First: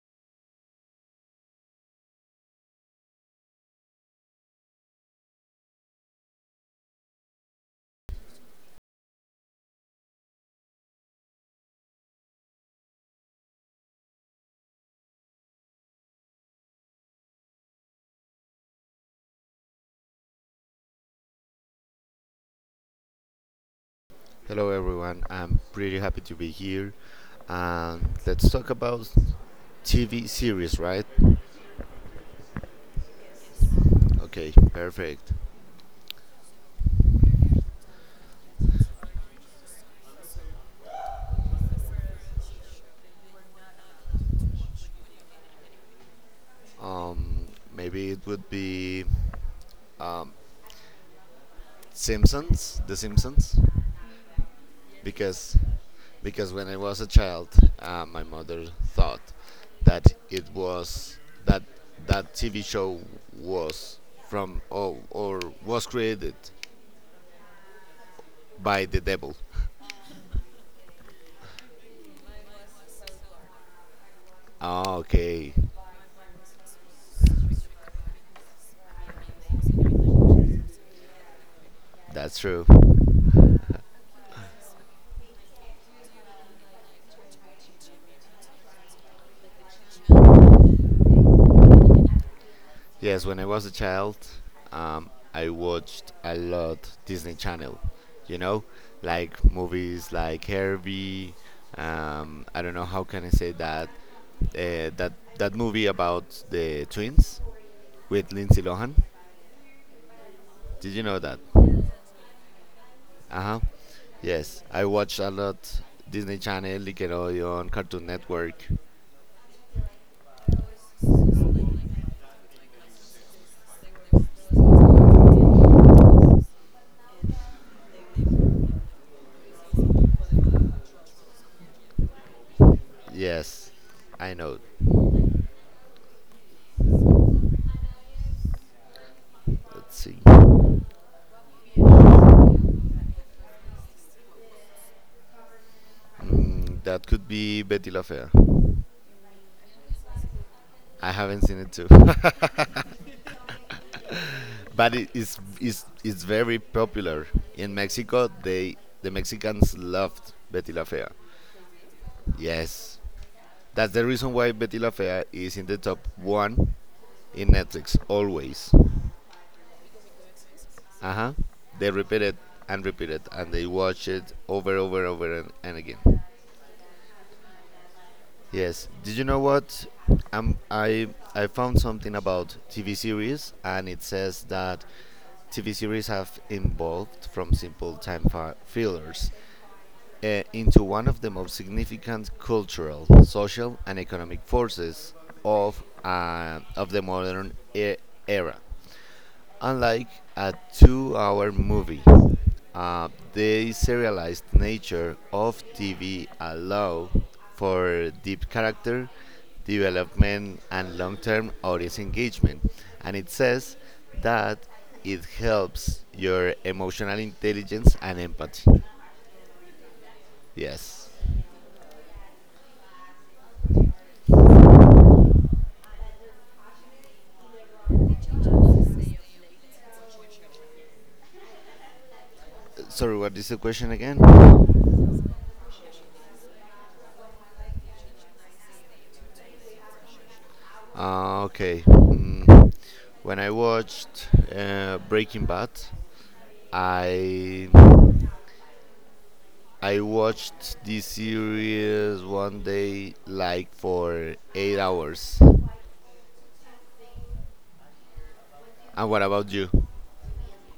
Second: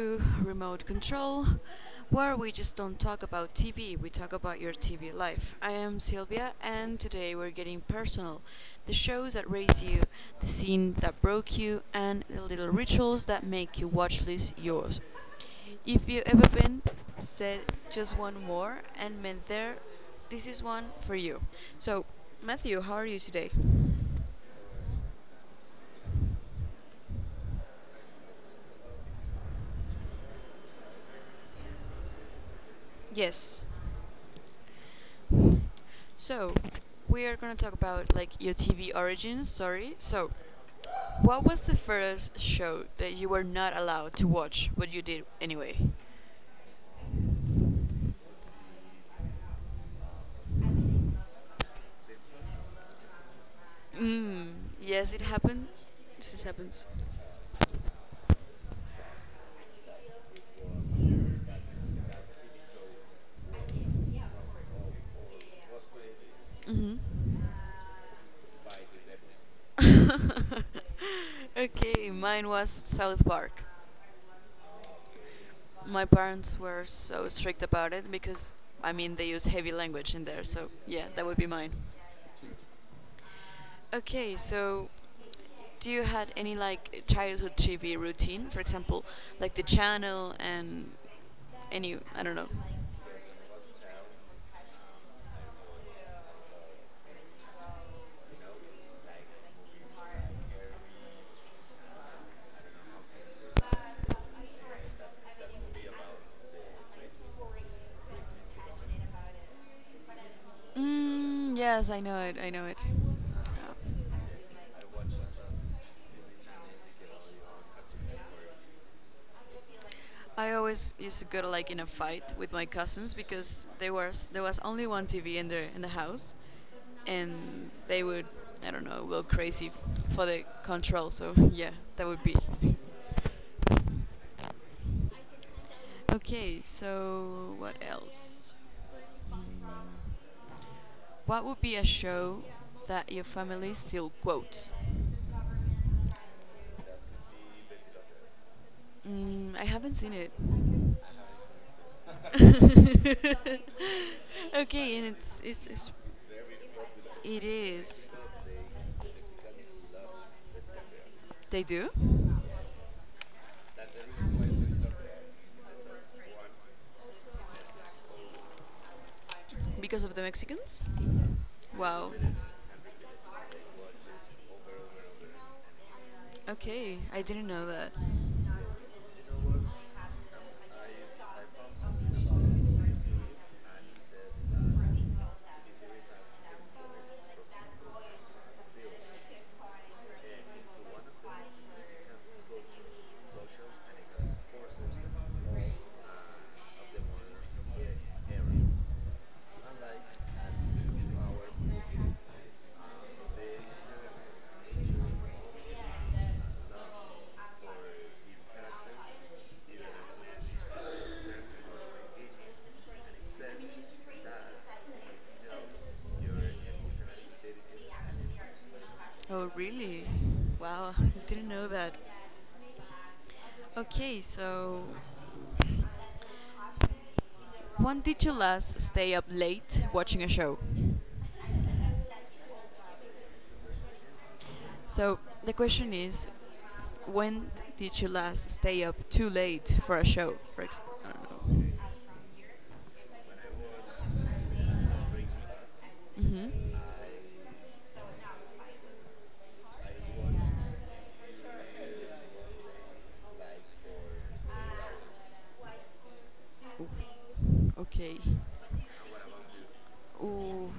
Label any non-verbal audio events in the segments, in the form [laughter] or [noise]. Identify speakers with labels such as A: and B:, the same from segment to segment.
A: to Remote Control, where we just don't talk about TV, we talk about your TV life. I am Sylvia, and today we're getting personal. The shows that raise you, the scene that broke you, and the little rituals that make your watch list yours. If you ever been, said just one more and meant there, this is one for you. So, Matthew, how are you today?
B: Hello everyone, I'm pretty happy to be here. And let's talk about TV series, right?
A: Yes.
B: Okay, perfect.
A: So, we are going to talk about like your TV origins. Sorry. So, what was the first show that you were not allowed to watch, but you did anyway?
B: Um, Maybe it would be Simpsons, The Simpsons,
A: Mm, yes, it
B: because
A: happened. This
B: when I
A: happens.
B: was a child, my mother thought that it was that that TV show was from or was created
A: Hmm.
B: by the devil.
A: [laughs] Okay, mine was South Park.
B: Ah, okay,
A: My parents were so strict about it because, I mean, they use heavy language in there. So, yeah, that would be mine.
B: that's true.
A: Okay, so do you had any like childhood TV routine? For example, like the channel and I don't know.
B: Yes, when I was a child, I watched a lot Disney Channel. You know, like movies like Herbie. I don't know how can I say that. Uh, that that movie about the twins with Lindsay Lohan. Did you know that?
A: Mm, yes, I know it. I know it.
B: Uh huh.
A: Yeah.
B: Yes, I watched a lot Disney Channel, Nickelodeon, Cartoon Network.
A: I always used to go to like in a fight with my cousins because there was only one TV in the house, and they would I don't know go crazy for the control. So yeah, that would be.
B: Yes, I know.
A: Okay, so what else? Mm,
B: Let's see.
A: What would be a show that your family still quotes?
B: That could be Betty La Fea.
A: Mm, I haven't seen it.
B: I haven't seen it too.
A: [laughs]
B: [laughs] But
A: Okay, and
B: it is
A: it's, it's,
B: is
A: it's
B: is very popular
A: it
B: in
A: is.
B: Mexico. The Mexicans loved Betty La Fea.
A: They do
B: Yes, that's the reason why Betty La Fea is in the top one in Netflix always.
A: because of the Mexicans.
B: Uh huh. They
A: Wow.
B: repeat it, and they watch it over, over, over and again.
A: Okay, I didn't know that.
B: Yes. Did you know what? Um, I I found something about TV series, and it says that TV series have evolved from simple time fillers, into one of the most significant cultural, social, and economic forces of the modern era. Unlike a 2-hour movie, the serialized nature of TV allows for deep character development and long-term audience engagement, and it says that it helps your emotional intelligence and empathy.
A: Oh, really? Wow, [laughs]
B: Yes.
A: I didn't know that. Okay, so when did you last stay up late watching a show?
B: Sorry, what is the question again?
A: So the question is, when did you last stay up too late for a show? I don't know.
B: Okay. When I watched Breaking Bad,
A: Mhm.
B: I I watched this series one day like for 8 hours.
A: Okay.
B: And what about you?
A: Ooh,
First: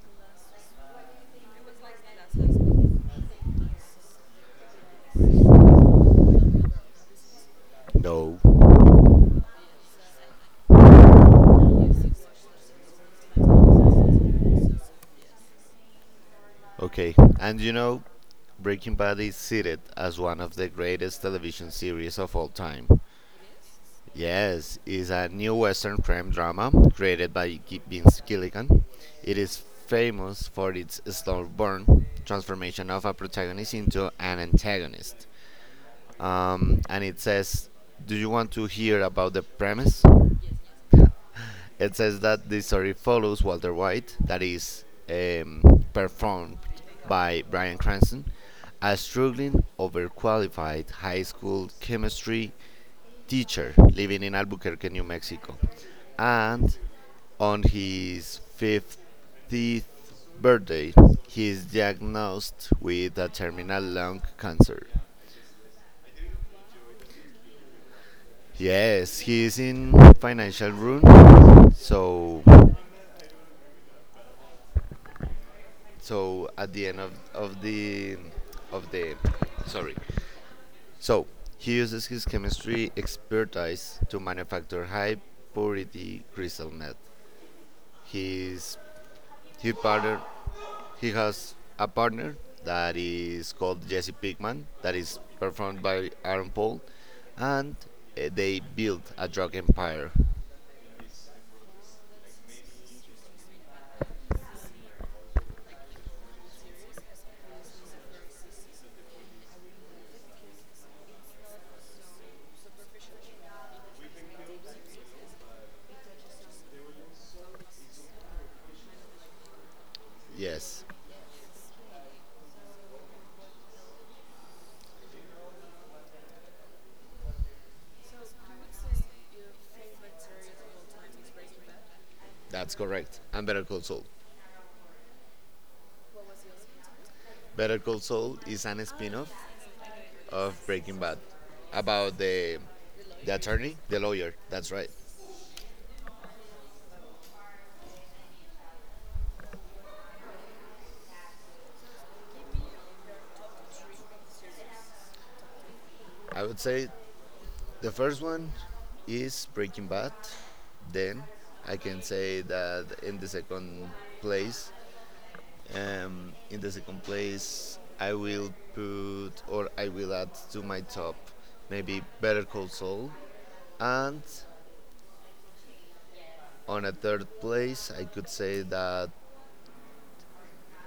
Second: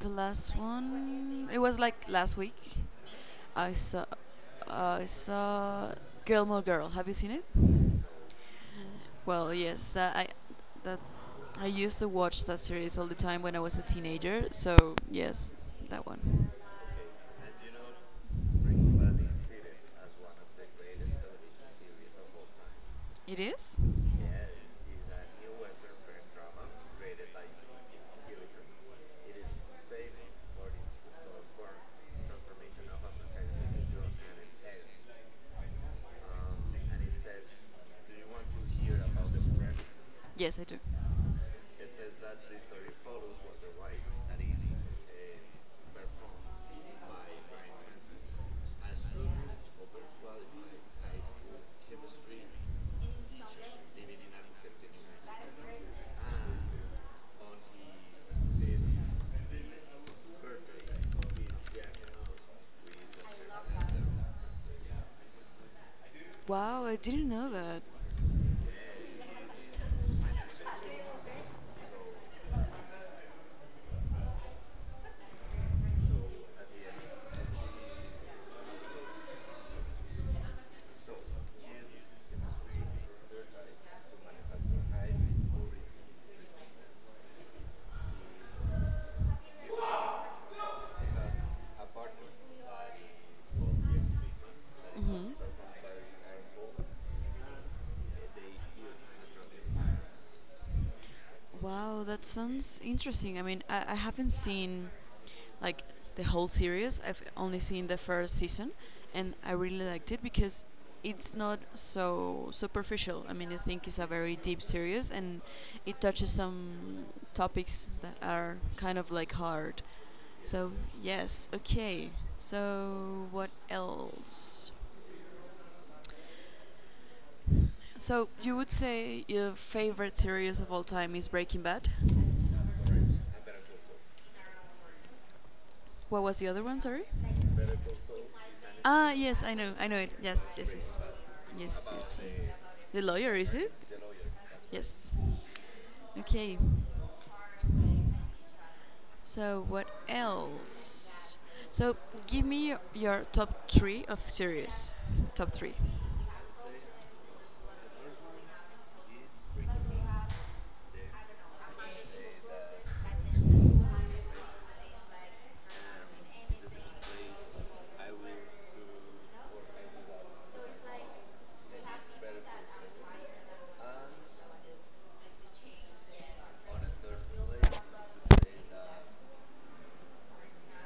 A: the last one. It was like last week. I saw. I saw Girl More Girl. Have you seen it?
B: No.
A: Well, yes, that I used to watch that series all the time when I was a teenager. So yes, that one.
B: Okay. And Breaking Bad is cited as one of the greatest television series of all time.
A: It is.
B: Yes, is a new Western crime drama created by Vince Gilligan. It is famous for its slow burn transformation of a protagonist into an antagonist. And it
A: Um,
B: says, do you want to hear about the premise?
A: Yes, I do.
B: [laughs] It says that the story follows Walter White, that
A: uh,
B: is performed by Bryan Cranston, a struggling, overqualified high school chemistry teacher living in Albuquerque, New Mexico, and on his 50th birthday, he is diagnosed with a terminal lung cancer.
A: Wow, I didn't know that.
B: Yes, he is in financial ruin. So at the end of the. Sorry. So he uses his chemistry expertise to manufacture high purity crystal meth. His his partner He has a partner that is called Jesse Pinkman, that is
A: Mhm.
B: performed by Aaron Paul, and they built a drug empire.
A: Wow, that sounds interesting. I mean, I haven't seen like the whole series. I've only seen the first season, and I really liked it because it's not so superficial. I mean, I think it's a very deep series, and it touches some topics that are kind of like hard. So
B: Yes,
A: yes, okay. So what else? So you would say your favorite series of all time is Breaking Bad?
B: that's correct. And Better Call Saul.
A: What was the other one? Sorry.
B: Better Call Saul is an
A: Ah,
B: spin-off
A: yes, I know it.
B: of
A: Yes, yes,
B: Breaking
A: yes,
B: Bad,
A: yes,
B: about
A: yes.
B: the
A: The
B: the
A: lawyer is it?
B: attorney, the lawyer. That's right.
A: Yes. Okay. So what else? So give me your top three of series. Top three.
B: I would say the first one is Breaking Bad. Then I can say that place in the second place, I will put or I will add to my top maybe Better Call Saul. And on a third place, I could say that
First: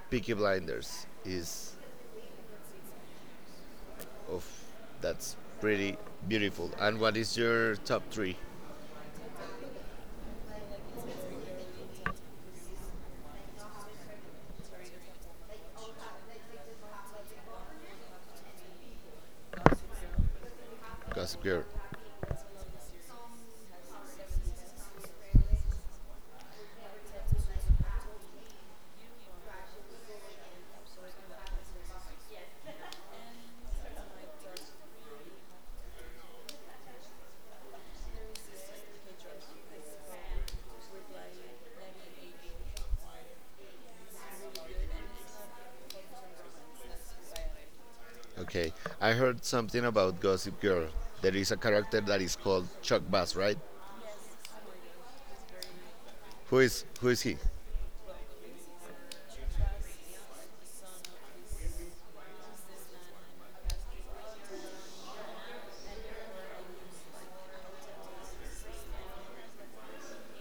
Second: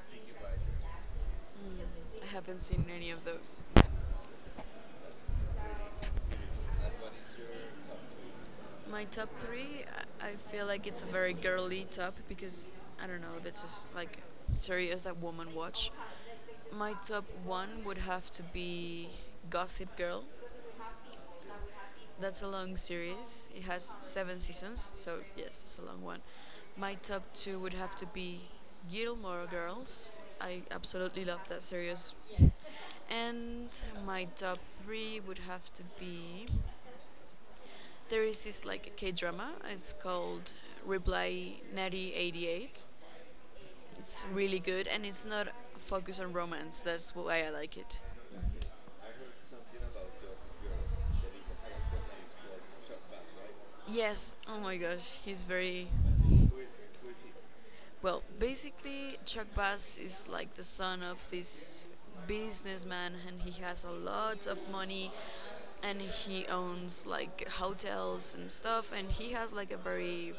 B: Peaky Blinders is
A: Mm, I haven't seen any of those.
B: of That's pretty beautiful. And what is your top three?
A: My top three, I feel like it's a very girly top because I don't know, that's just like serious that women watch. My top one would have to be Gossip Girl.
B: Gossip Girl.
A: That's a long series. It has seven seasons, so yes, it's a long one. My top two would have to be Gilmore Girls. I absolutely love that series. And my top three would have to be, there is this like K drama. It's called Reply Natty. It's really good and it's not focused on romance. That's why I like it.
B: Okay, I heard something about Gossip Girl. There is a character that is called Chuck Bass, right?
A: Yes. Oh my gosh, he's very.
B: Who is he?
A: Well, basically, Chuck Bass is like the son of this businessman, and he has a lot of money, and he owns like hotels and stuff, and he has like a very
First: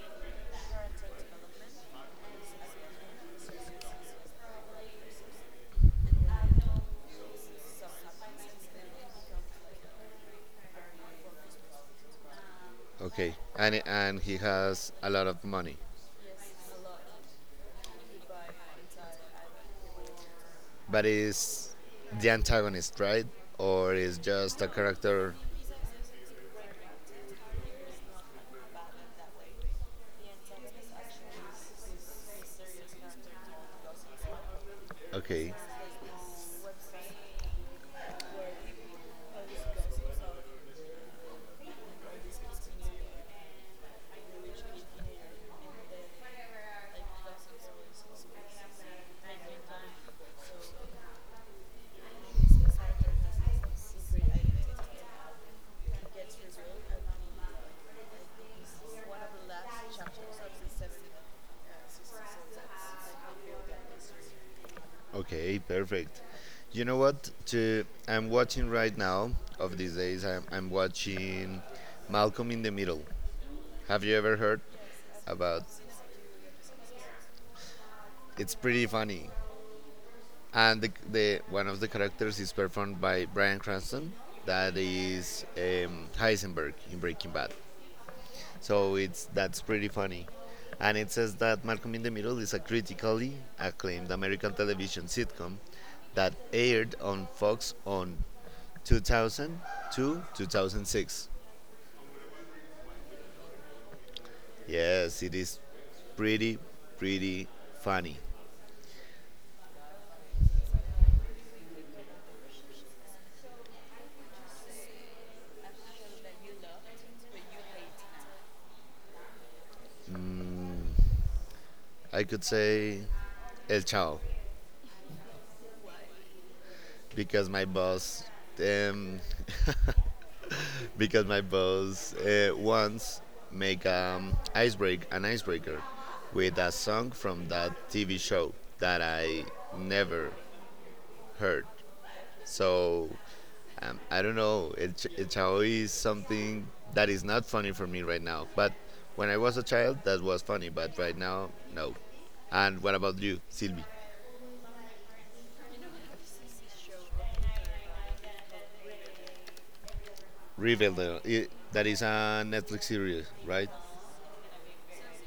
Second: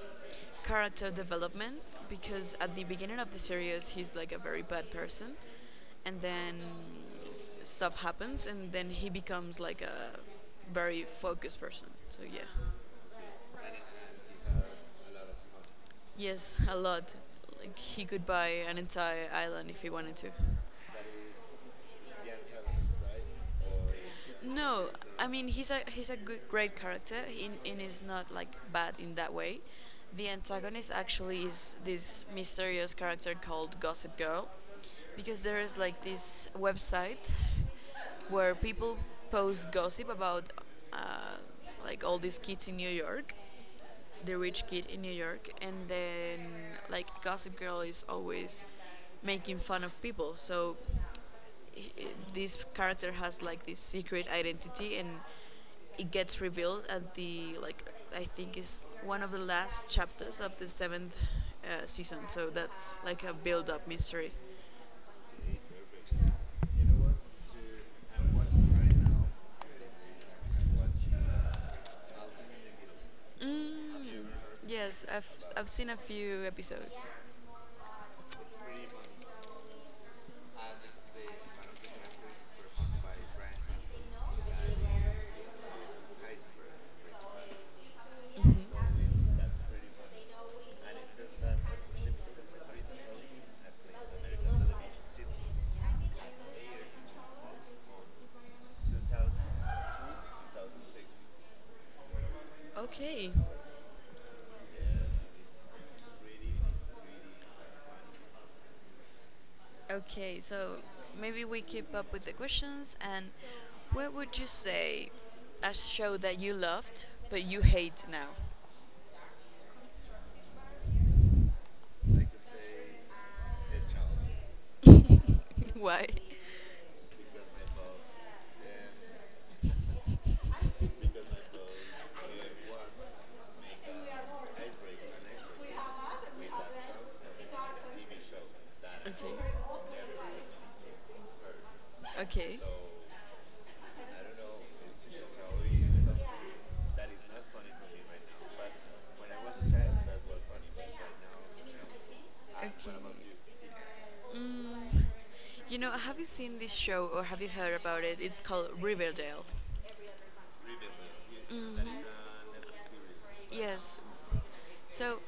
A: character development because at the beginning of the series he's like a very bad person, and then stuff happens, and then he becomes like a very focused person. So yeah.
B: Okay, and he has a lot of money.
A: Yes, a lot. Like he could buy an entire island if he wanted to.
B: But is the antagonist, right? Or is
A: Right?
B: just a
A: No, I
B: character?
A: mean he's a good great character. In is not like bad in that way. The antagonist actually is this mysterious character called Gossip Girl, because
B: Okay,
A: there is like this website where people post gossip about uh, like all these kids in New York, the rich kid in New York, and then like Gossip Girl is always making fun of people. So h- this character has like this secret identity, and it gets revealed at the like I think is one of the last chapters of the seventh season. So that's like a build-up mystery.
B: okay, perfect. You know what? I'm watching right now. Of these days, I'm watching Malcolm in the Middle.
A: Mm.
B: Have you ever heard
A: Yes, I've,
B: about?
A: I've seen a few episodes.
B: It's pretty
A: It's.
B: funny, and the one of the characters is performed by Bryan Cranston. That is Heisenberg in Breaking Bad.
A: So.
B: So it's that's pretty funny. And it says that Malcolm in the Middle is a critically acclaimed American television sitcom that aired on Fox on 2002 2006.
A: Okay.
B: Yes, it is pretty, pretty funny.
A: Okay, so maybe we keep up with the questions. And what would you say a show that you loved but you hate now?
B: I could say El Chao
A: [laughs] Why?
B: because my boss, um, once make icebreak an icebreaker with a song from that TV show that I never heard.
A: Okay. Okay.
B: So I don't know. It is something that is not funny for me right now. But
A: Right.
B: when I was a child, that was funny. But right now,
A: Right.
B: no.
A: Okay.
B: And
A: can
B: what about you, Sylvie?
A: Mm, you know, have you seen this show or have you heard about it? It's called Riverdale. That
B: Riverdale. i-
A: is
B: that is a Netflix series,
A: right?
B: right?
A: Yes. So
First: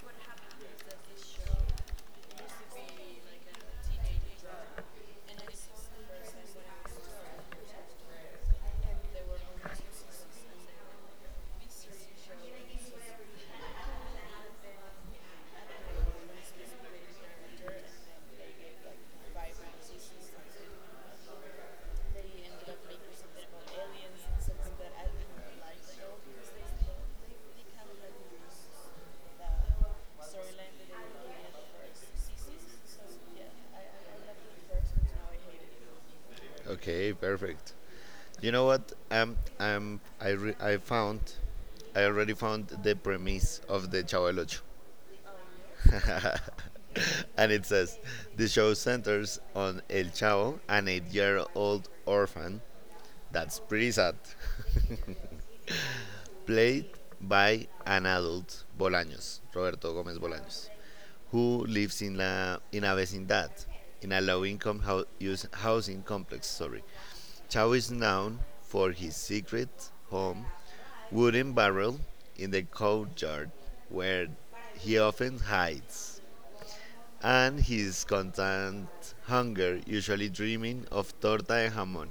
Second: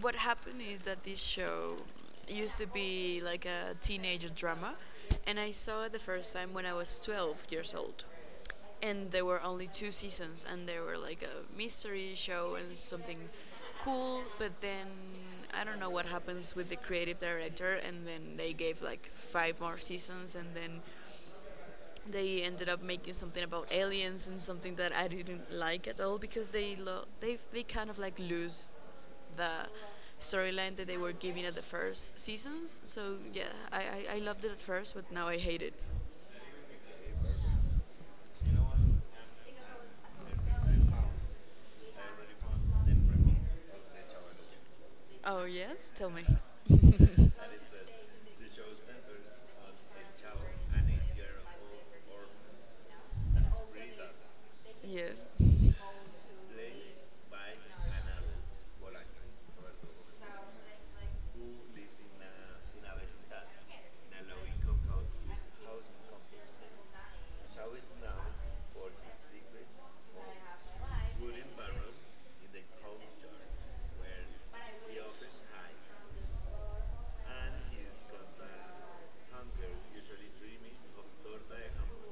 A: what happened is that this show used to be like a teenager drama, and I saw it the first time when I was 12 years old. And there were only two seasons, and they were like a mystery show and something cool, but then I don't know what happens with the creative director, and then they gave like five more seasons, and then they ended up making something about aliens and something that I didn't like at all because they lo- they kind of like lose the storyline that they were giving at the first seasons. So yeah, I loved it at first, but now I hate it.
B: Okay, perfect. You know what? I already found the premise of the Chavo el Ocho,
A: Oh yes, tell me.
B: [laughs] and it says the show centers on El Chavo, an 8-year-old orphan. That's pretty sad. [laughs]
A: Yes.
B: Played by an adult, Bolaños, Roberto Gomez Bolaños, who lives in a vecindad, in a low-income housing complex. Sorry, Chao is known for his secret home, wooden barrel in the courtyard, where he often hides, and his constant hunger, usually dreaming of torta de jamón.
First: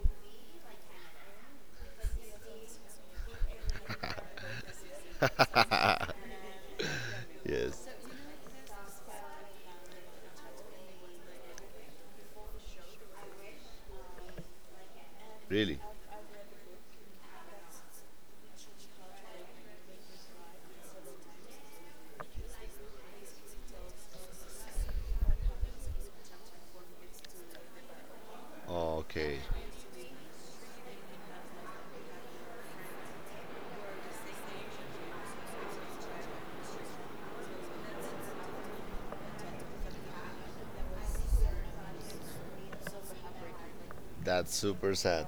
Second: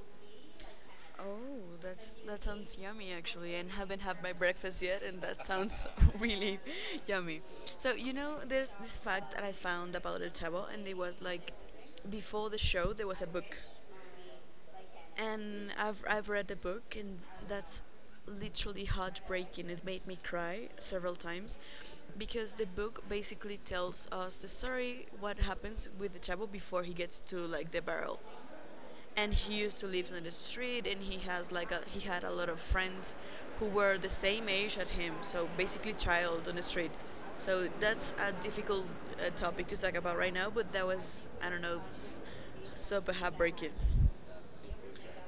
A: Oh, that sounds yummy actually, and haven't had my breakfast yet, and that sounds
B: [laughs]
A: [laughs] really yummy.
B: Yes,
A: So there's this fact that I found about El Chavo, and it was like before the show there was a book, and
B: really.
A: I've read the book, and that's literally heartbreaking. It made me cry several times because the book basically tells us the story what happens with the Chavo before he gets to like the barrel and
B: Okay.
A: he used to live in the street and he had a lot of friends who were the same age as him so basically child on the street so that's a difficult topic to talk about right now but that was I don't know super heartbreaking.
B: That's super sad.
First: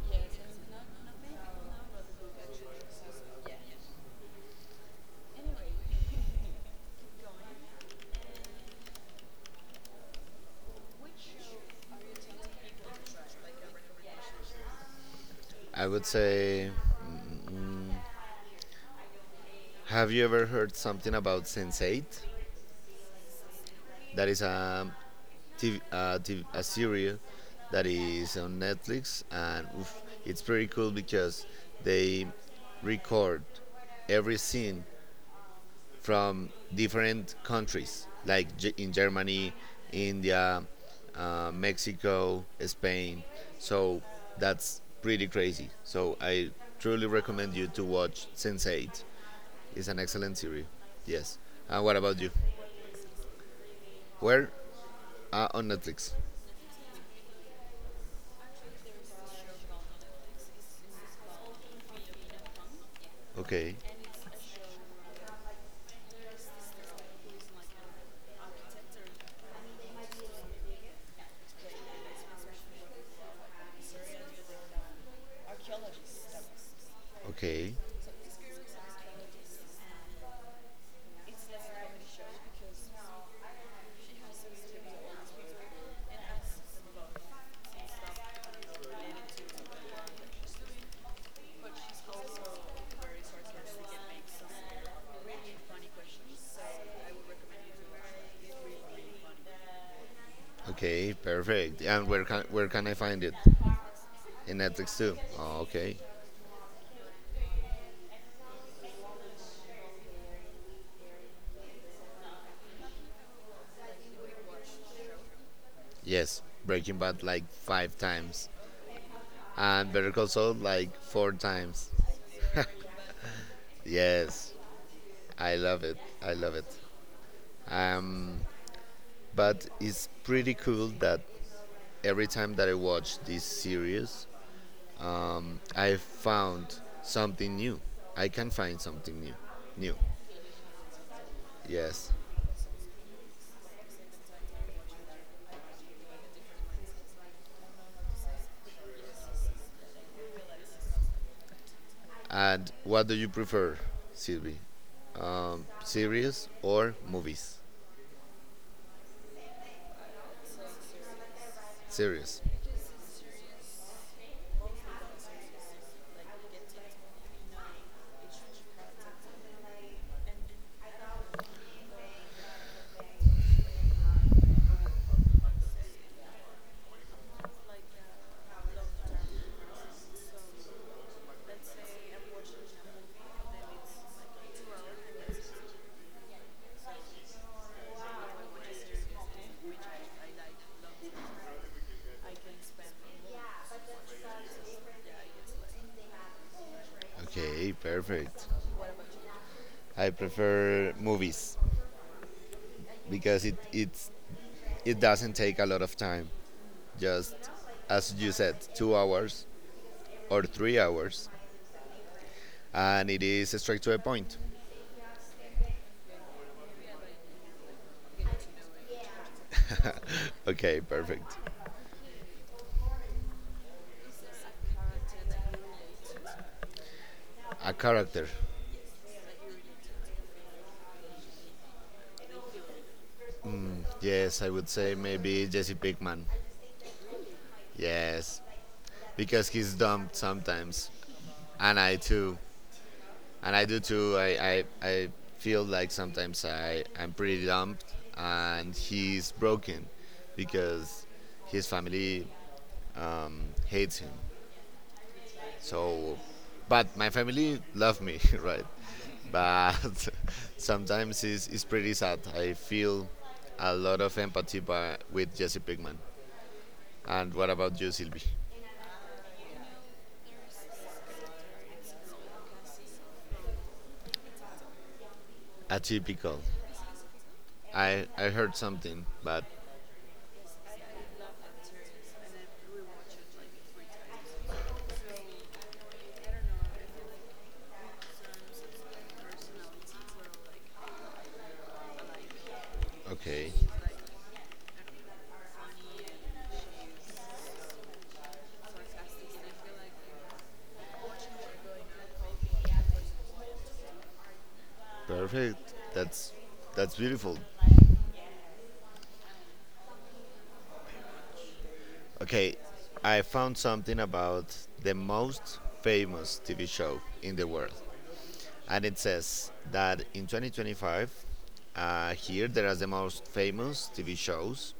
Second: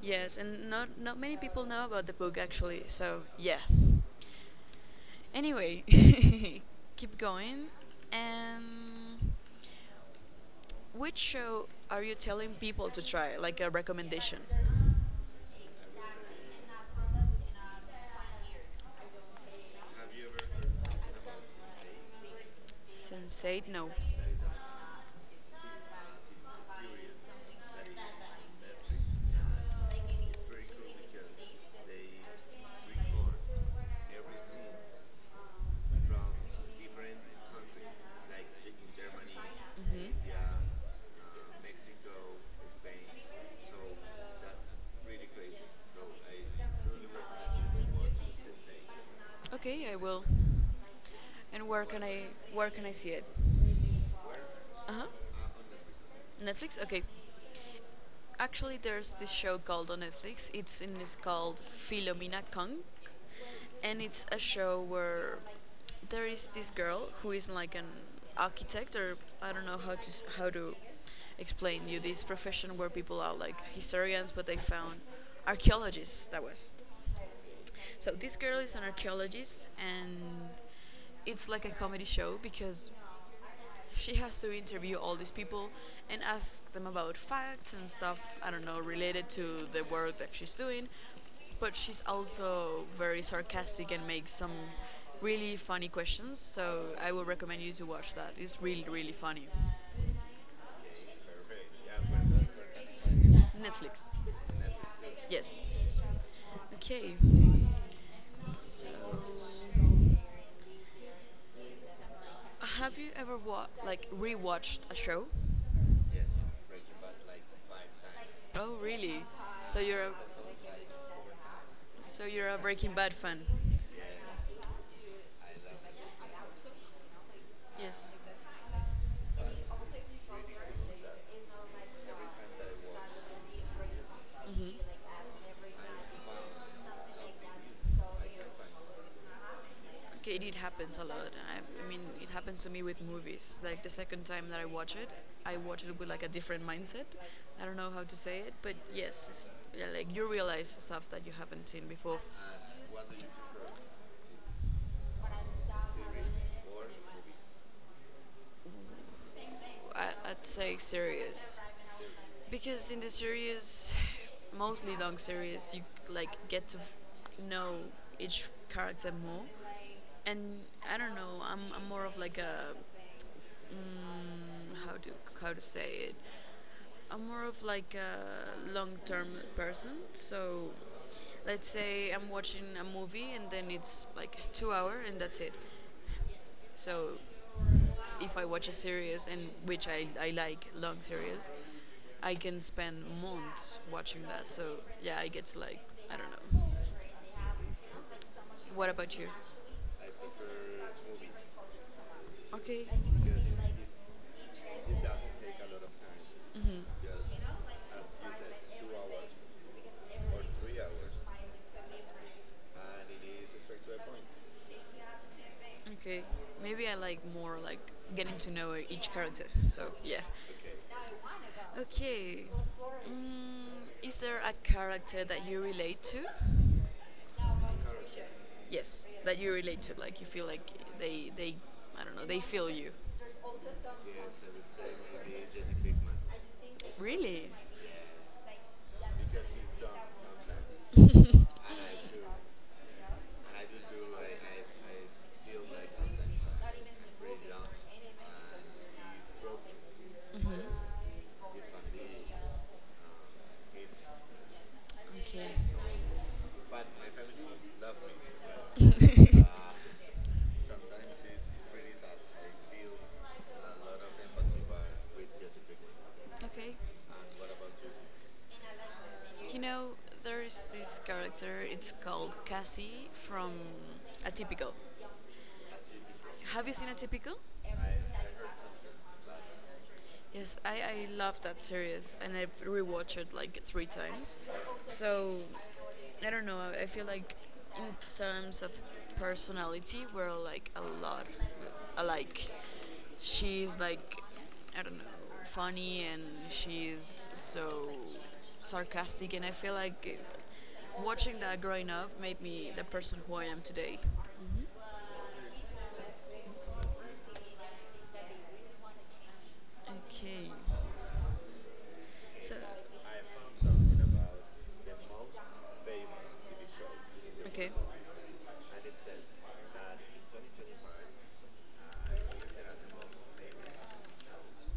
A: Yes, and not many people know about the book actually so yeah, anyway [laughs] keep going. And which show are you telling people to try, like a recommendation?
B: I would say, mm, have you ever heard something about Sense8?
A: Sense8? No,
B: That is a TV, a, T V, a series that is on Netflix, and oof, it's pretty cool
A: because
B: because they record every scene from different countries, like
A: like,
B: in Germany,
A: hmm.
B: India, Mexico,
A: So.
B: Spain. So that's pretty crazy. So
A: Really?
B: I truly recommend you to watch Sense8. It's
A: Okay, I
B: an
A: will.
B: excellent series. Yes.
A: And
B: And what about you?
A: where can I see it?
B: Where?
A: Uh huh.
B: On Netflix.
A: Netflix. Okay. Actually, there's this show called on Netflix. It's called Philomena Kong,
B: Okay.
A: and it's a show where there is this girl who is like an architect or I don't know how to explain you this profession where people are like historians, but they found archaeologists. That was.
B: Okay.
A: So, this girl is an archaeologist, and it's like a comedy show because she has to interview all these people and ask them about facts and stuff, I don't know, related to the work that she's doing. But she's also very sarcastic and makes some really funny questions, so I would recommend you to watch that. It's really, really funny.
B: Okay. Perfect. And where can I find it?
A: Netflix.
B: In Netflix too. Oh,
A: Yes.
B: okay.
A: Okay. So, have you ever like rewatched a show?
B: Yes. Breaking Bad like five times,
A: Oh, really? So
B: and
A: you're a,
B: Better Call Saul like four times.
A: so you're a Breaking Bad fan.
B: Yes, I love it. I love it.
A: Yes.
B: Um, but it's pretty cool that every time that I watch this series,
A: Mhm.
B: I found something new. I can find something new. New.
A: Okay, it happens a lot. I mean,
B: Yes.
A: it happens to me with movies. Like the second time that I watch it with like a different mindset. I don't know how to say it, but yes, yeah, like you realize stuff that you haven't seen before.
B: And what do you prefer, Sylvie? Series or movies?
A: I'd say series,
B: Series.
A: because in the series, mostly long series, you like get to know each character more, and I don't know. I'm more of like a mm, how do how to say it? I'm more of like a long-term person. So, let's say I'm watching a movie and then it's like 2 hour and that's it. So, if I watch a series and which I like long series, I can spend months watching that. So yeah, I get like I don't know.
B: Okay, perfect.
A: What about you? I
B: I
A: prefer
B: prefer
A: movies,
B: movies
A: okay, because
B: because it it's,
A: it,
B: it
A: it doesn't
B: doesn't
A: take
B: take
A: a
B: a
A: lot
B: lot
A: of
B: of
A: time.
B: time.
A: Mhm.
B: Just as you said, 2 hours or 3 hours, and it is straight to the point.
A: Okay. Maybe I like more like getting to know each character. So yeah.
B: Okay, perfect.
A: Okay. Is there a character that you relate to?
B: A character.
A: Yes, that you relate to. Like you feel like they I don't know they feel you.
B: Yes, I would say maybe Jesse Pinkman.
A: Really?
B: Yes, because he's dumb sometimes, and I too,
A: [laughs] And
B: and
A: I
B: I
A: do
B: do
A: too.
B: too. I
A: Like I,
B: I,
A: I
B: I
A: feel
B: feel
A: like
B: like
A: sometimes
B: sometimes
A: I'm
B: I'm
A: pretty
B: pretty
A: down,
B: dumb,
A: and
B: and
A: he's
B: he's
A: broke.
B: broken
A: Mm-hmm.
B: because
A: His
B: his
A: family
B: family hates him.
A: hates me,
B: So,
A: but
B: but my family love me, [laughs] right?
A: love me. But [laughs]
B: But [laughs]
A: sometimes
B: sometimes
A: it's,
B: it's,
A: it's
B: it's
A: pretty
B: pretty
A: sad.
B: sad.
A: I
B: I
A: feel
B: feel
A: a
B: a
A: lot
B: lot
A: of
B: of
A: empathy
B: empathy
A: by,
B: by,
A: with
B: with
A: Jesse
B: Jesse
A: Pinkman.
B: Pinkman.
A: Okay. And
B: And
A: what
B: what
A: about
B: about
A: you?
B: you, Sylvie?
A: You know, there is this character, it's called Cassie from Atypical.
B: Atypical.
A: Have you seen Atypical?
B: I heard something, but
A: Yes, I love that series and I've rewatched it like three times. So, I don't know, I feel like in terms of personality, we're like a lot alike.
B: okay,
A: She's like, I don't know, funny and she's so sarcastic, and I feel like watching that growing up made me the person who I am today.
B: perfect. That's beautiful.
A: Okay.
B: Okay,
A: So,
B: I
A: I found
B: found
A: something
B: something
A: about
B: about the
A: the most
B: most
A: famous
B: famous
A: TV
B: TV
A: show
B: show
A: in
B: in the
A: the, okay,
B: world.
A: world,
B: And
A: and
B: it
A: it says
B: says
A: that
B: that
A: in
B: in 2025,
A: 2025,
B: here there
A: there
B: are
A: are
B: the
A: the most
B: most
A: famous
B: famous TV
A: shows
B: shows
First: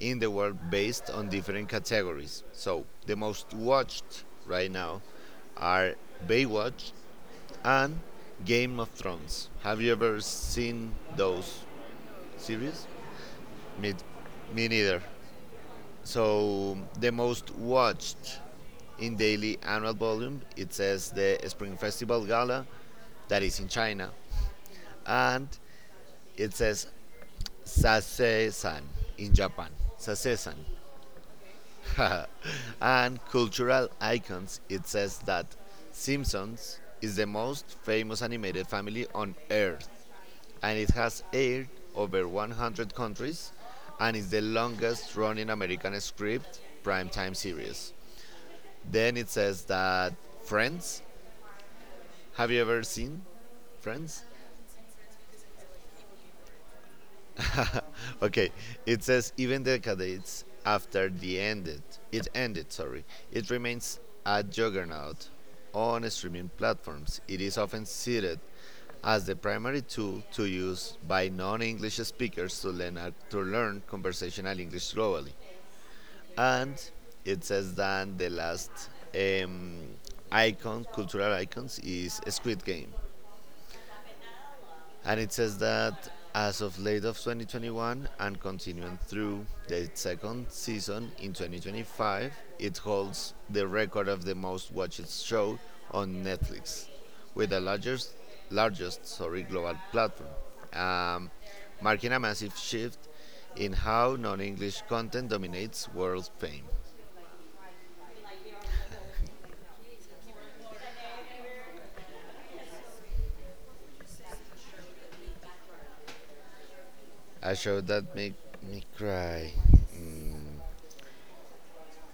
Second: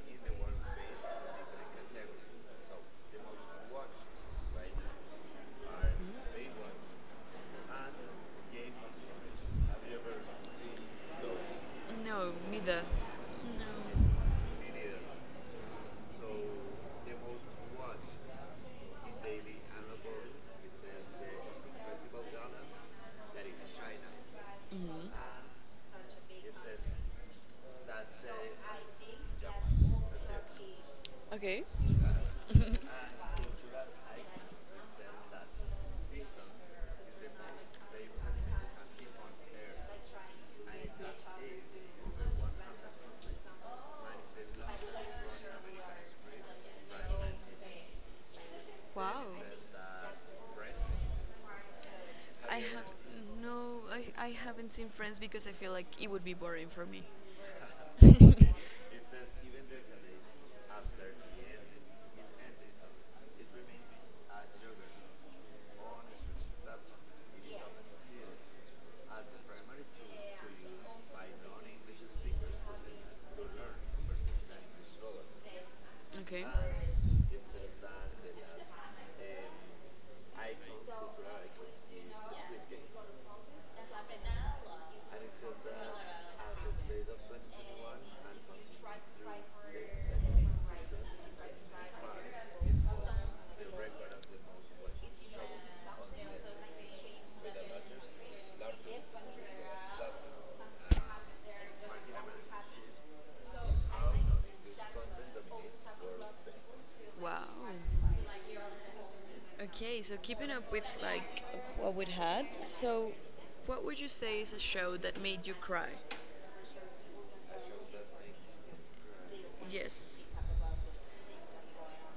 A: in
B: the
A: the world
B: world
A: based
B: based
A: on
B: on different
A: different categories.
B: categories.
A: So
B: So the
A: the
B: most
A: most watched
B: watched
A: right
B: right now
A: now
B: are
A: are Baywatch
B: Baywatch and
A: and Game
B: Game of
A: of Thrones.
B: Thrones.
A: Have
B: Have you
A: you ever
B: ever
A: seen
B: seen
A: those?
B: those
A: No, neither.
B: series?
A: No.
B: Me,
A: Me
B: me
A: neither.
B: neither.
A: So,
B: So the most watched in daily annual volume, it says the Spring Festival Gala, that is in China, and it says sase in Japan. Sase.
A: okay.
B: [laughs] And cultural icons, it says that Simpsons is the most famous animated family on earth, and it has aired over 100 countries and is the longest running American script primetime series. Then
A: Wow.
B: it says that Friends, have
A: I
B: you ever
A: have.
B: seen
A: No, I,
B: Friends?
A: I haven't seen Friends because I feel like it would be boring for me. [laughs]
B: Okay, it says even decades after it ended. Sorry, it remains a juggernaut on streaming platforms. It is often cited as the primary tool to use by non-English speakers to learn conversational English globally.
A: Okay.
B: And it says that the last um, cultural icons, is Squid Game. And it says that
A: uh,
B: as of late of 2021 and continuing through the second season in 2025, it holds the record of the most watched show on Netflix, with the largest, sorry, global platform, um, marking a massive shift in how non-English content dominates world fame.
A: Wow. Okay, so keeping up with like what we had, so what would you say is a show that made you cry?
B: A show that made me cry.
A: Yes.
B: Mm,
A: [laughs]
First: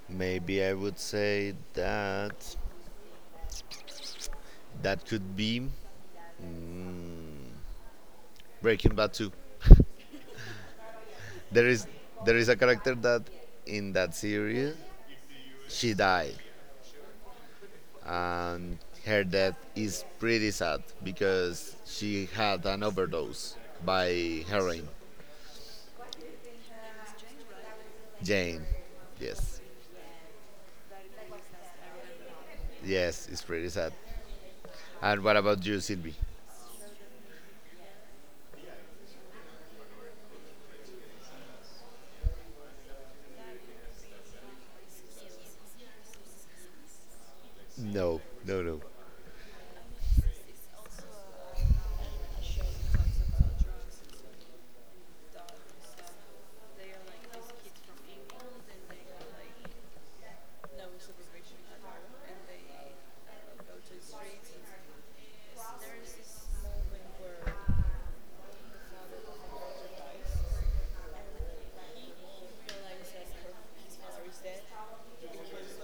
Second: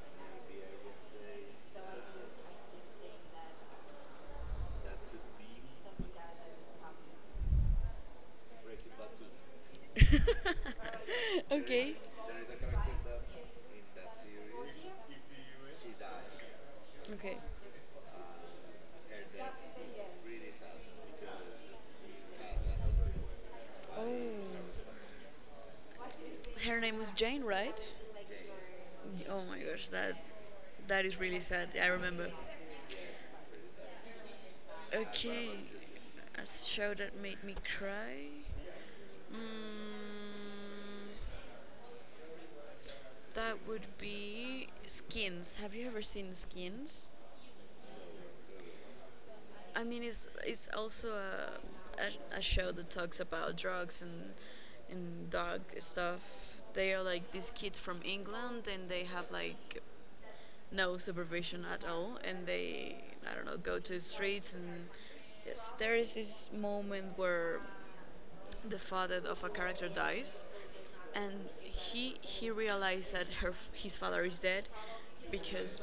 B: Maybe I would say that that could be Breaking Bad 2. There is
A: Okay.
B: there is a character that in that series she died,
A: Okay.
B: and her death is pretty sad because she had an overdose by
A: Oh.
B: heroin.
A: Her name was Jane, right?
B: Jane.
A: Oh my
B: Yes.
A: gosh, that is really sad. I remember.
B: Yes, it's pretty sad. And what
A: Okay.
B: about you, Sylvie?
A: A show that made me cry. Mm, that would be Skins. Have you ever seen Skins?
B: No, no, no.
A: I mean, it's also a show that talks about drugs and dog stuff. They are like these kids from England, and they have like no supervision at all, and they, I don't know, go to the streets. And yes, there is this moment where the father of a character dies, and he realized that her his father is dead because,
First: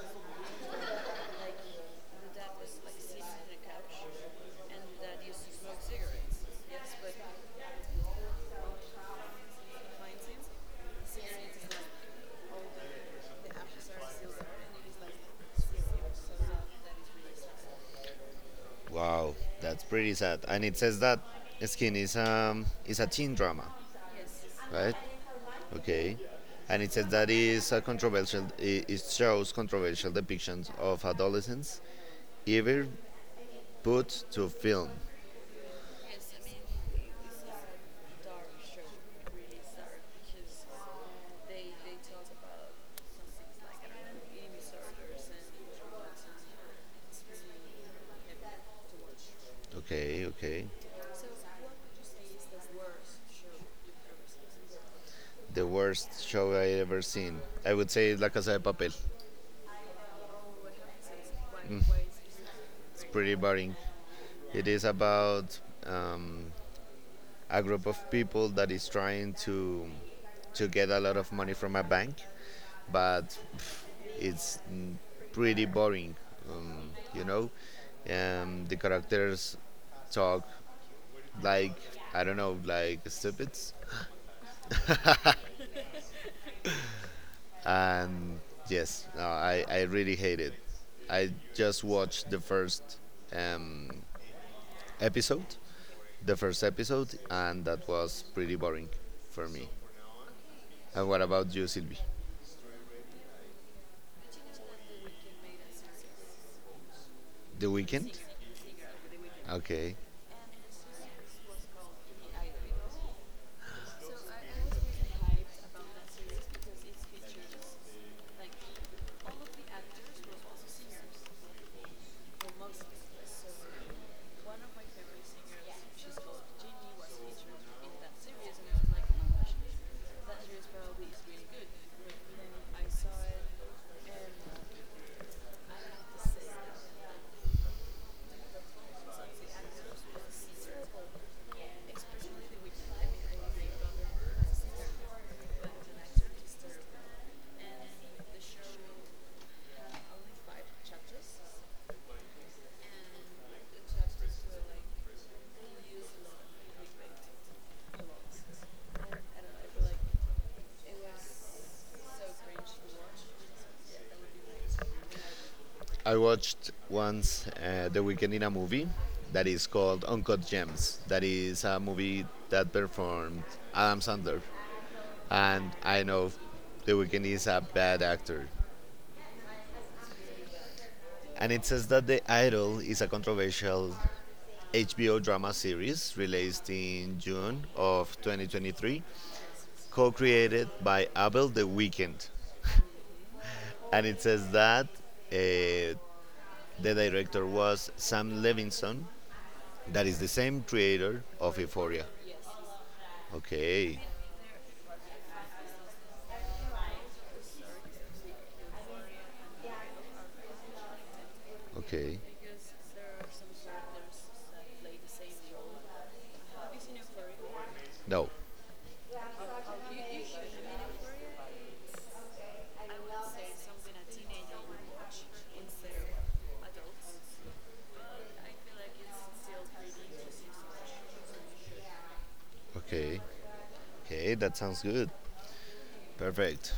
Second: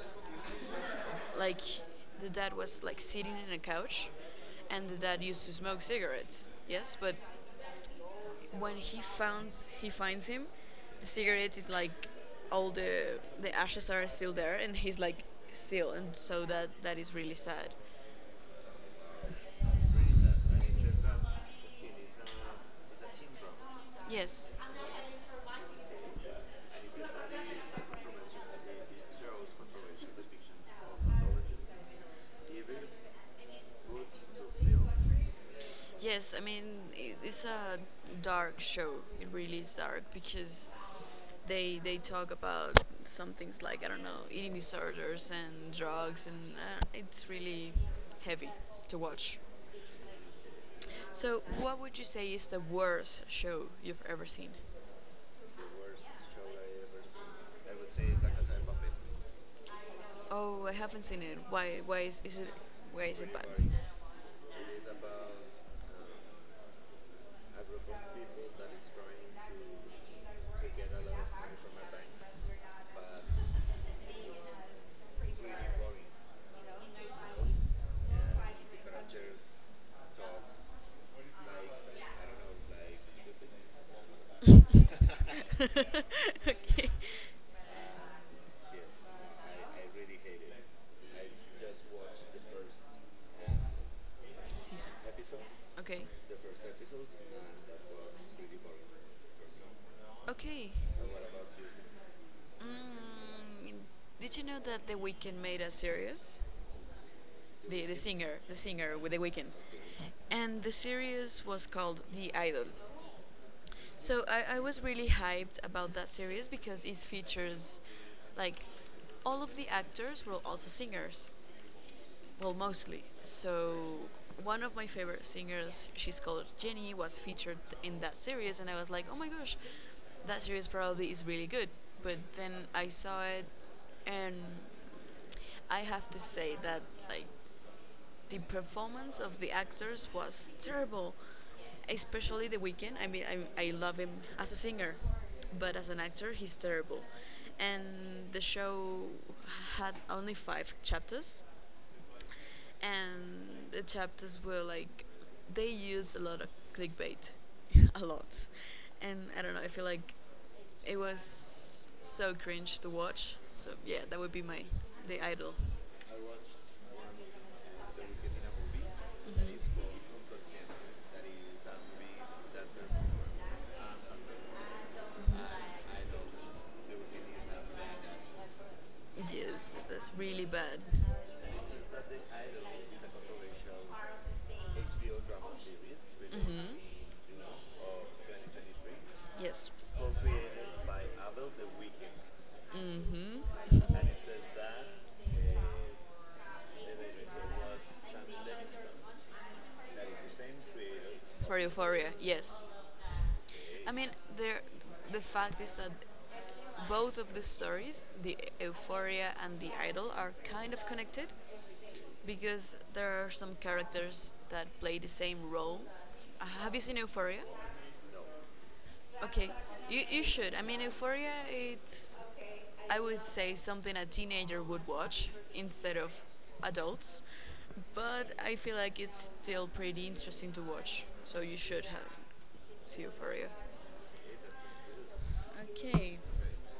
A: like, the dad was like sitting in a couch, and the dad used to smoke cigarettes. Yes, but when he finds him, the cigarette is like all the ashes are still there, and he's like still, and so that is really sad.
B: Wow, that's pretty sad. And it says that Skin is
A: uh,
B: a teen drama,
A: Yes,
B: right? Okay. And it says that is a controversial. It
A: shows
B: shows
A: controversial
B: controversial
A: depictions
B: depictions of
A: of mythology,
B: adolescence
A: evil,
B: ever
A: good
B: put to
A: to film.
B: film.
A: Yes, I mean it's a dark show. It really is dark because they talk about some things like, I don't know, eating disorders and drugs, and it's really heavy to watch.
B: Okay, okay.
A: So, what would you say is the worst show you've ever seen?
B: The worst show I ever seen. I would say La Casa de
A: Like,
B: Papel.
A: oh, I haven't seen it. Why? Why is it? Why
B: It's
A: is it
B: pretty
A: bad?
B: boring. It is about um, a group of people that is
A: [laughs]
B: trying to get a lot of money from a bank, but it's pretty boring. Um, you know, the characters talk like I don't know, like stupids. [laughs]
A: Okay.
B: And yes,
A: Yes,
B: no, I really hate it. I just watched the first um,
A: Season.
B: episode,
A: Okay.
B: episode, and that was pretty boring for me.
A: Okay.
B: And what about you, Sylvie?
A: Mm, did you know that The Weeknd made a series?
B: The
A: The, the
B: weekend?
A: singer, the singer with The Weeknd.
B: Okay.
A: And the series was called The Idol. So I was really hyped about that series because it features, like, all of the actors were also singers. Well, mostly. So one of my favorite singers, she's called Jenny, was featured in that series, and I was like, oh my gosh, that series probably is really good. But then I saw it, and I have to say that, like, the performance of the actors was terrible, especially The Weeknd. I mean, I love him as a singer, but as an actor, he's terrible. And the show had only five chapters, and the chapters were, like, they used a lot of clickbait, [laughs] a lot, and I don't know, I feel like it was so cringe to watch. So yeah, that would be my, the Idol.
B: I watched once The Weekend in a movie that is called Uncut Gems. That is a movie that performed Adam Sandler. And I know The Weekend is a bad actor.
A: Yes, that's really bad.
B: And it says that The Idol is a controversial HBO drama series released
A: Hmm.
B: in June of 2023,
A: Yes.
B: co created by Abel The Weekend.
A: Hmm.
B: And it says that
A: uh,
B: uh, the director was Sam Levinson, that is the same creator
A: For
B: of Euphoria.
A: Euphoria, yes. I
B: Okay,
A: mean, there, the fact is that both of the stories, the Euphoria and the Idol, are kind of connected
B: okay.
A: because there are some characters that play the same role. Have you seen Euphoria?
B: No,
A: Okay, you should. I mean, Euphoria, it's, I would say, something a teenager would watch instead of adults, but I feel like it's still pretty interesting to watch, so you should have, see
B: okay.
A: Euphoria.
B: Okay, that sounds good.
A: Okay,
B: Perfect.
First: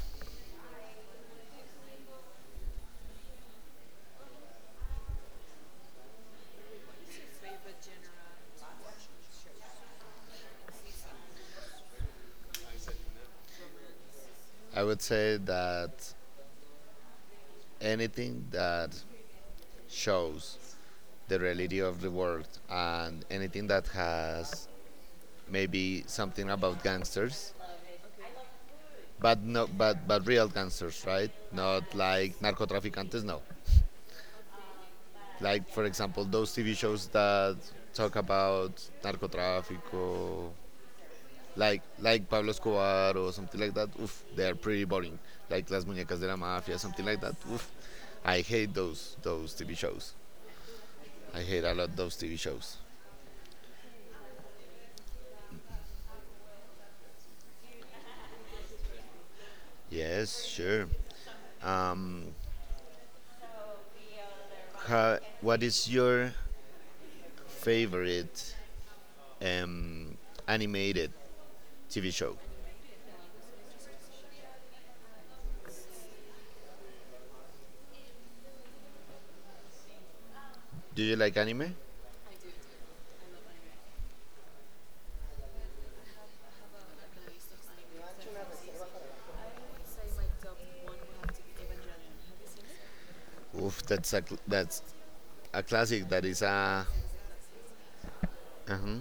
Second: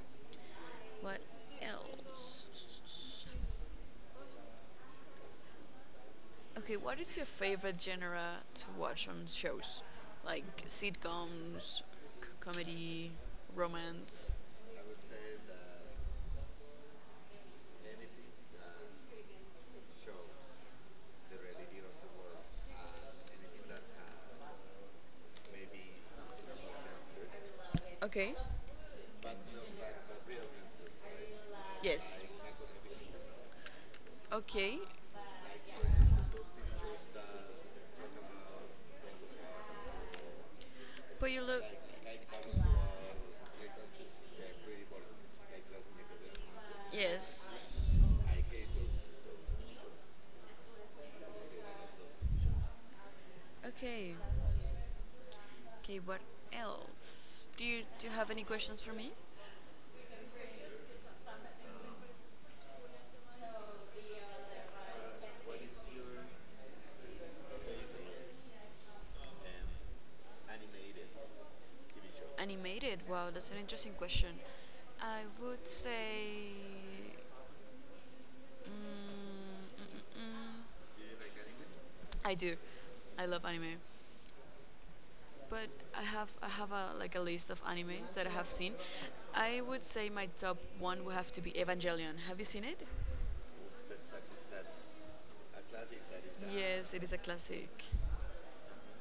A: what else? Okay, what is your favorite genre to watch on shows? Like sitcoms, comedy, romance?
B: I would say that anything that shows the reality of the world, and anything that has maybe something about gangsters,
A: Okay.
B: but no, but real gangsters, right? Not
A: Yes.
B: like narcotraficantes, no.
A: Okay.
B: Like for example, those TV shows that talk about narcotráfico,
A: But you look.
B: like Pablo Escobar or something like that. Oof, they are pretty boring. Like Las Muñecas de la Mafia, something like that.
A: Yes.
B: Oof, I hate those TV shows. I hate a lot those TV shows.
A: Okay. Okay, what else? Do you have any questions for me?
B: Yes, sure. Um, what is your favorite um, animated TV show?
A: Animated? Wow, that's an interesting question. I would say. Mm, mm, mm,
B: Do
A: mm.
B: you like anime?
A: I do. I love anime, but I have a, like, a list of animes that I have seen. I would say my top one would have to be Evangelion. Have you seen it?
B: Oof, that's a classic. That is a.
A: Yes, it is a classic.
B: Uh-huh.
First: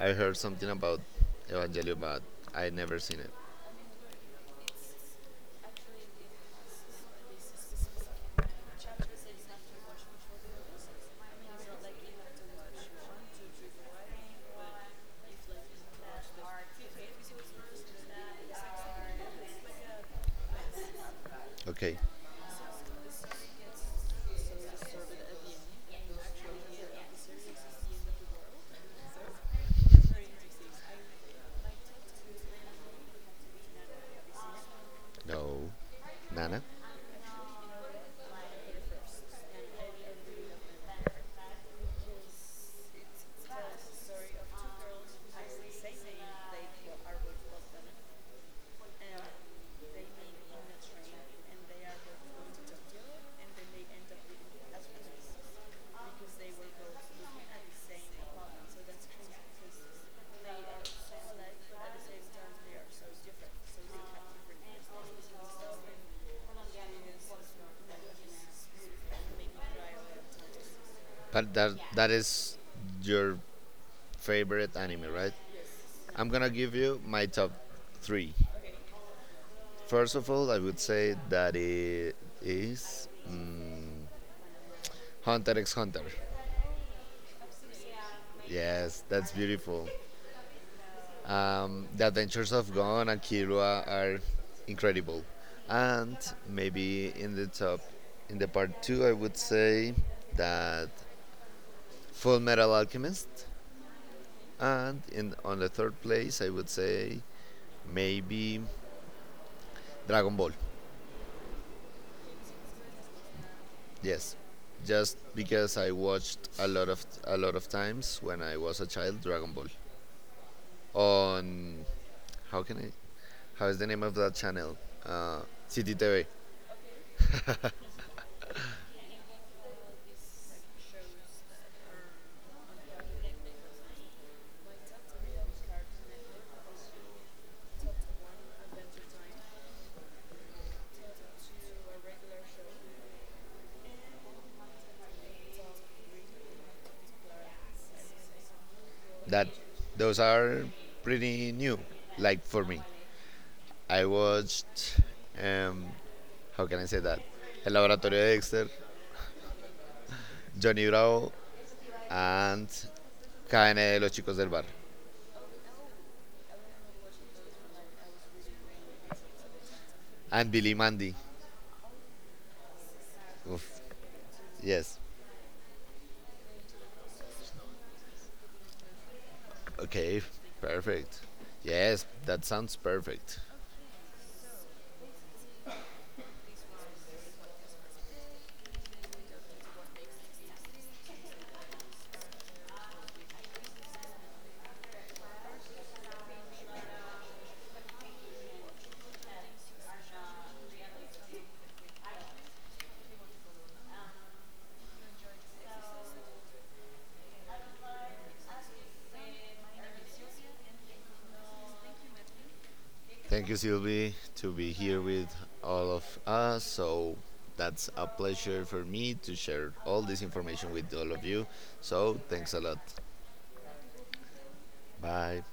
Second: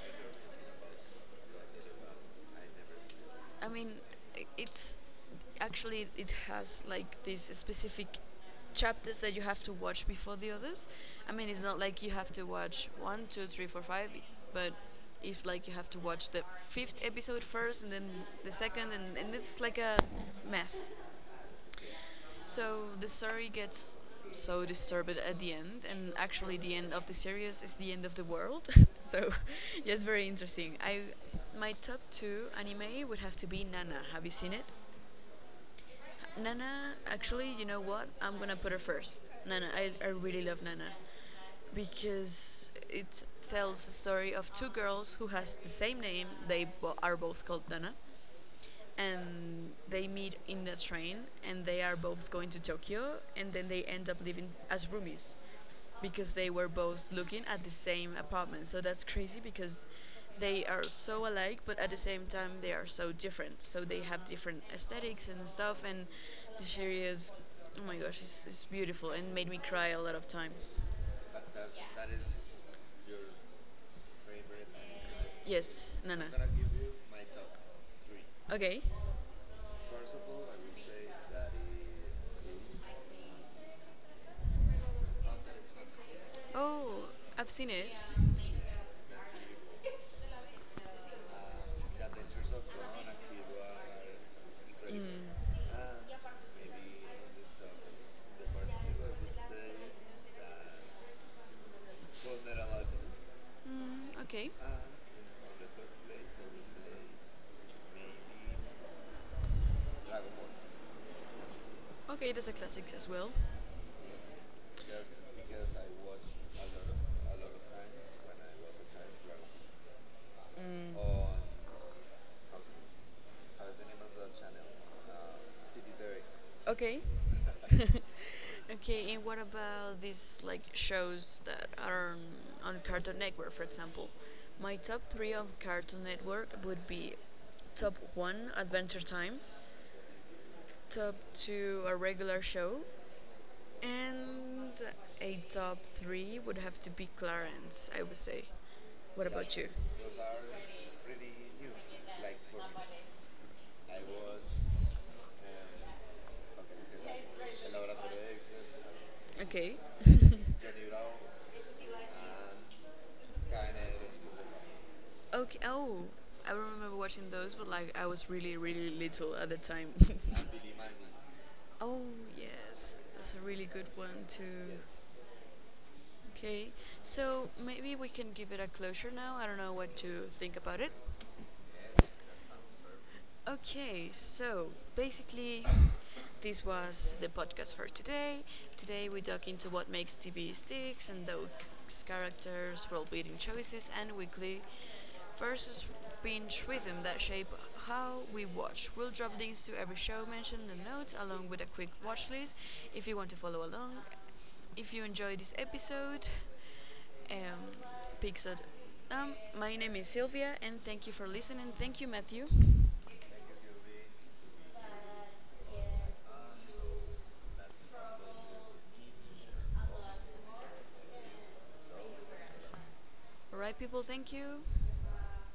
B: I heard something about Evangelion, but I never seen it.
A: I mean, it's actually, it has like these specific chapters that you have to watch before the others. I mean, it's not like you have to watch one, two, three, four, five, but if, like, you have to watch the fifth episode first and then the second, and it's like a mess.
B: Okay,
A: So the story gets so disturbed at the end, and actually the end of the series is the end of the world. [laughs] So, [laughs] yes, very interesting. I My top two anime would have to be Nana. Have you seen it?
B: no, Nana.
A: Nana, actually, you know what? I'm gonna put her first. Nana, I really love Nana because it tells the story of two girls who has the same name. They are both called Nana, and they meet in the train and they are both going to Tokyo and then they end up living as roomies because they were both looking at the same apartment. So that's crazy because they are so alike but at the same time they are so different. So they have different aesthetics and stuff, and the series, oh my gosh, it's beautiful and made me cry a lot of times. That,
B: But
A: that,
B: that
A: that
B: that
A: is
B: is
A: your
B: your
A: favorite
B: favorite anime,
A: anime.
B: right?
A: Yes, Nana.
B: I'm gonna give you my top three.
A: Okay.
B: First of all, I would say that it is Hunter x Hunter.
A: Oh, I've seen it.
B: Yes, that's beautiful. The adventures of Gon and Kirua are incredible.
A: Mm.
B: And maybe in the part two, I would say that Full Metal Alchemist.
A: Mm, okay.
B: And in on the third place, I would say maybe Dragon Ball.
A: Okay, that's a classic as well.
B: Yes, just because I watched a lot of times when I was a child Dragon Ball
A: Mm.
B: on how can I how is the name of that channel? Uh, City TV.
A: Okay. Okay, and what about these, like, shows that are on Cartoon Network, for example? My top three on Cartoon Network would be, top one, Adventure Time, top two, a regular show, and a top three would have to be Clarence, I would say. What
B: That
A: about you? Those
B: those
A: are
B: are
A: pretty
B: pretty
A: new,
B: new.
A: like,
B: Like
A: for
B: for
A: how
B: me,
A: can
B: I watched um,
A: I
B: how can I
A: say
B: say that?
A: that? El
B: El
A: laboratorio
B: Laboratorio de Dexter,
A: de. Okay.
B: Johnny Bravo, and Cadena de los Chicos del Bar,
A: Okay. Oh, I remember watching those, but like I was really, really little at the time. [laughs]
B: and Billy Mandy.
A: Oh yes, that's a really
B: Oof,
A: good one too.
B: yes.
A: Okay, so maybe we can give it a closure now. I don't know what
B: Okay,
A: to think about it.
B: perfect. Yes, that sounds perfect.
A: Okay, so basically, this was the podcast for today. Today we dug into what makes TV sticks, and those characters, world-building choices, and weekly versus binge rhythm that shape how we watch. We'll drop links to every show mentioned in the notes, along with a quick watch list if you want to follow along. If you enjoyed this episode, um, Pixel. Um, my name is Sylvia, and thank you for listening. Thank you, Matthew.
B: Thank you, Sylvie, to be here with all of us. So that's a pleasure for me to share all this information with all of you. So thanks a lot.
A: All right, people, thank you.
B: Bye.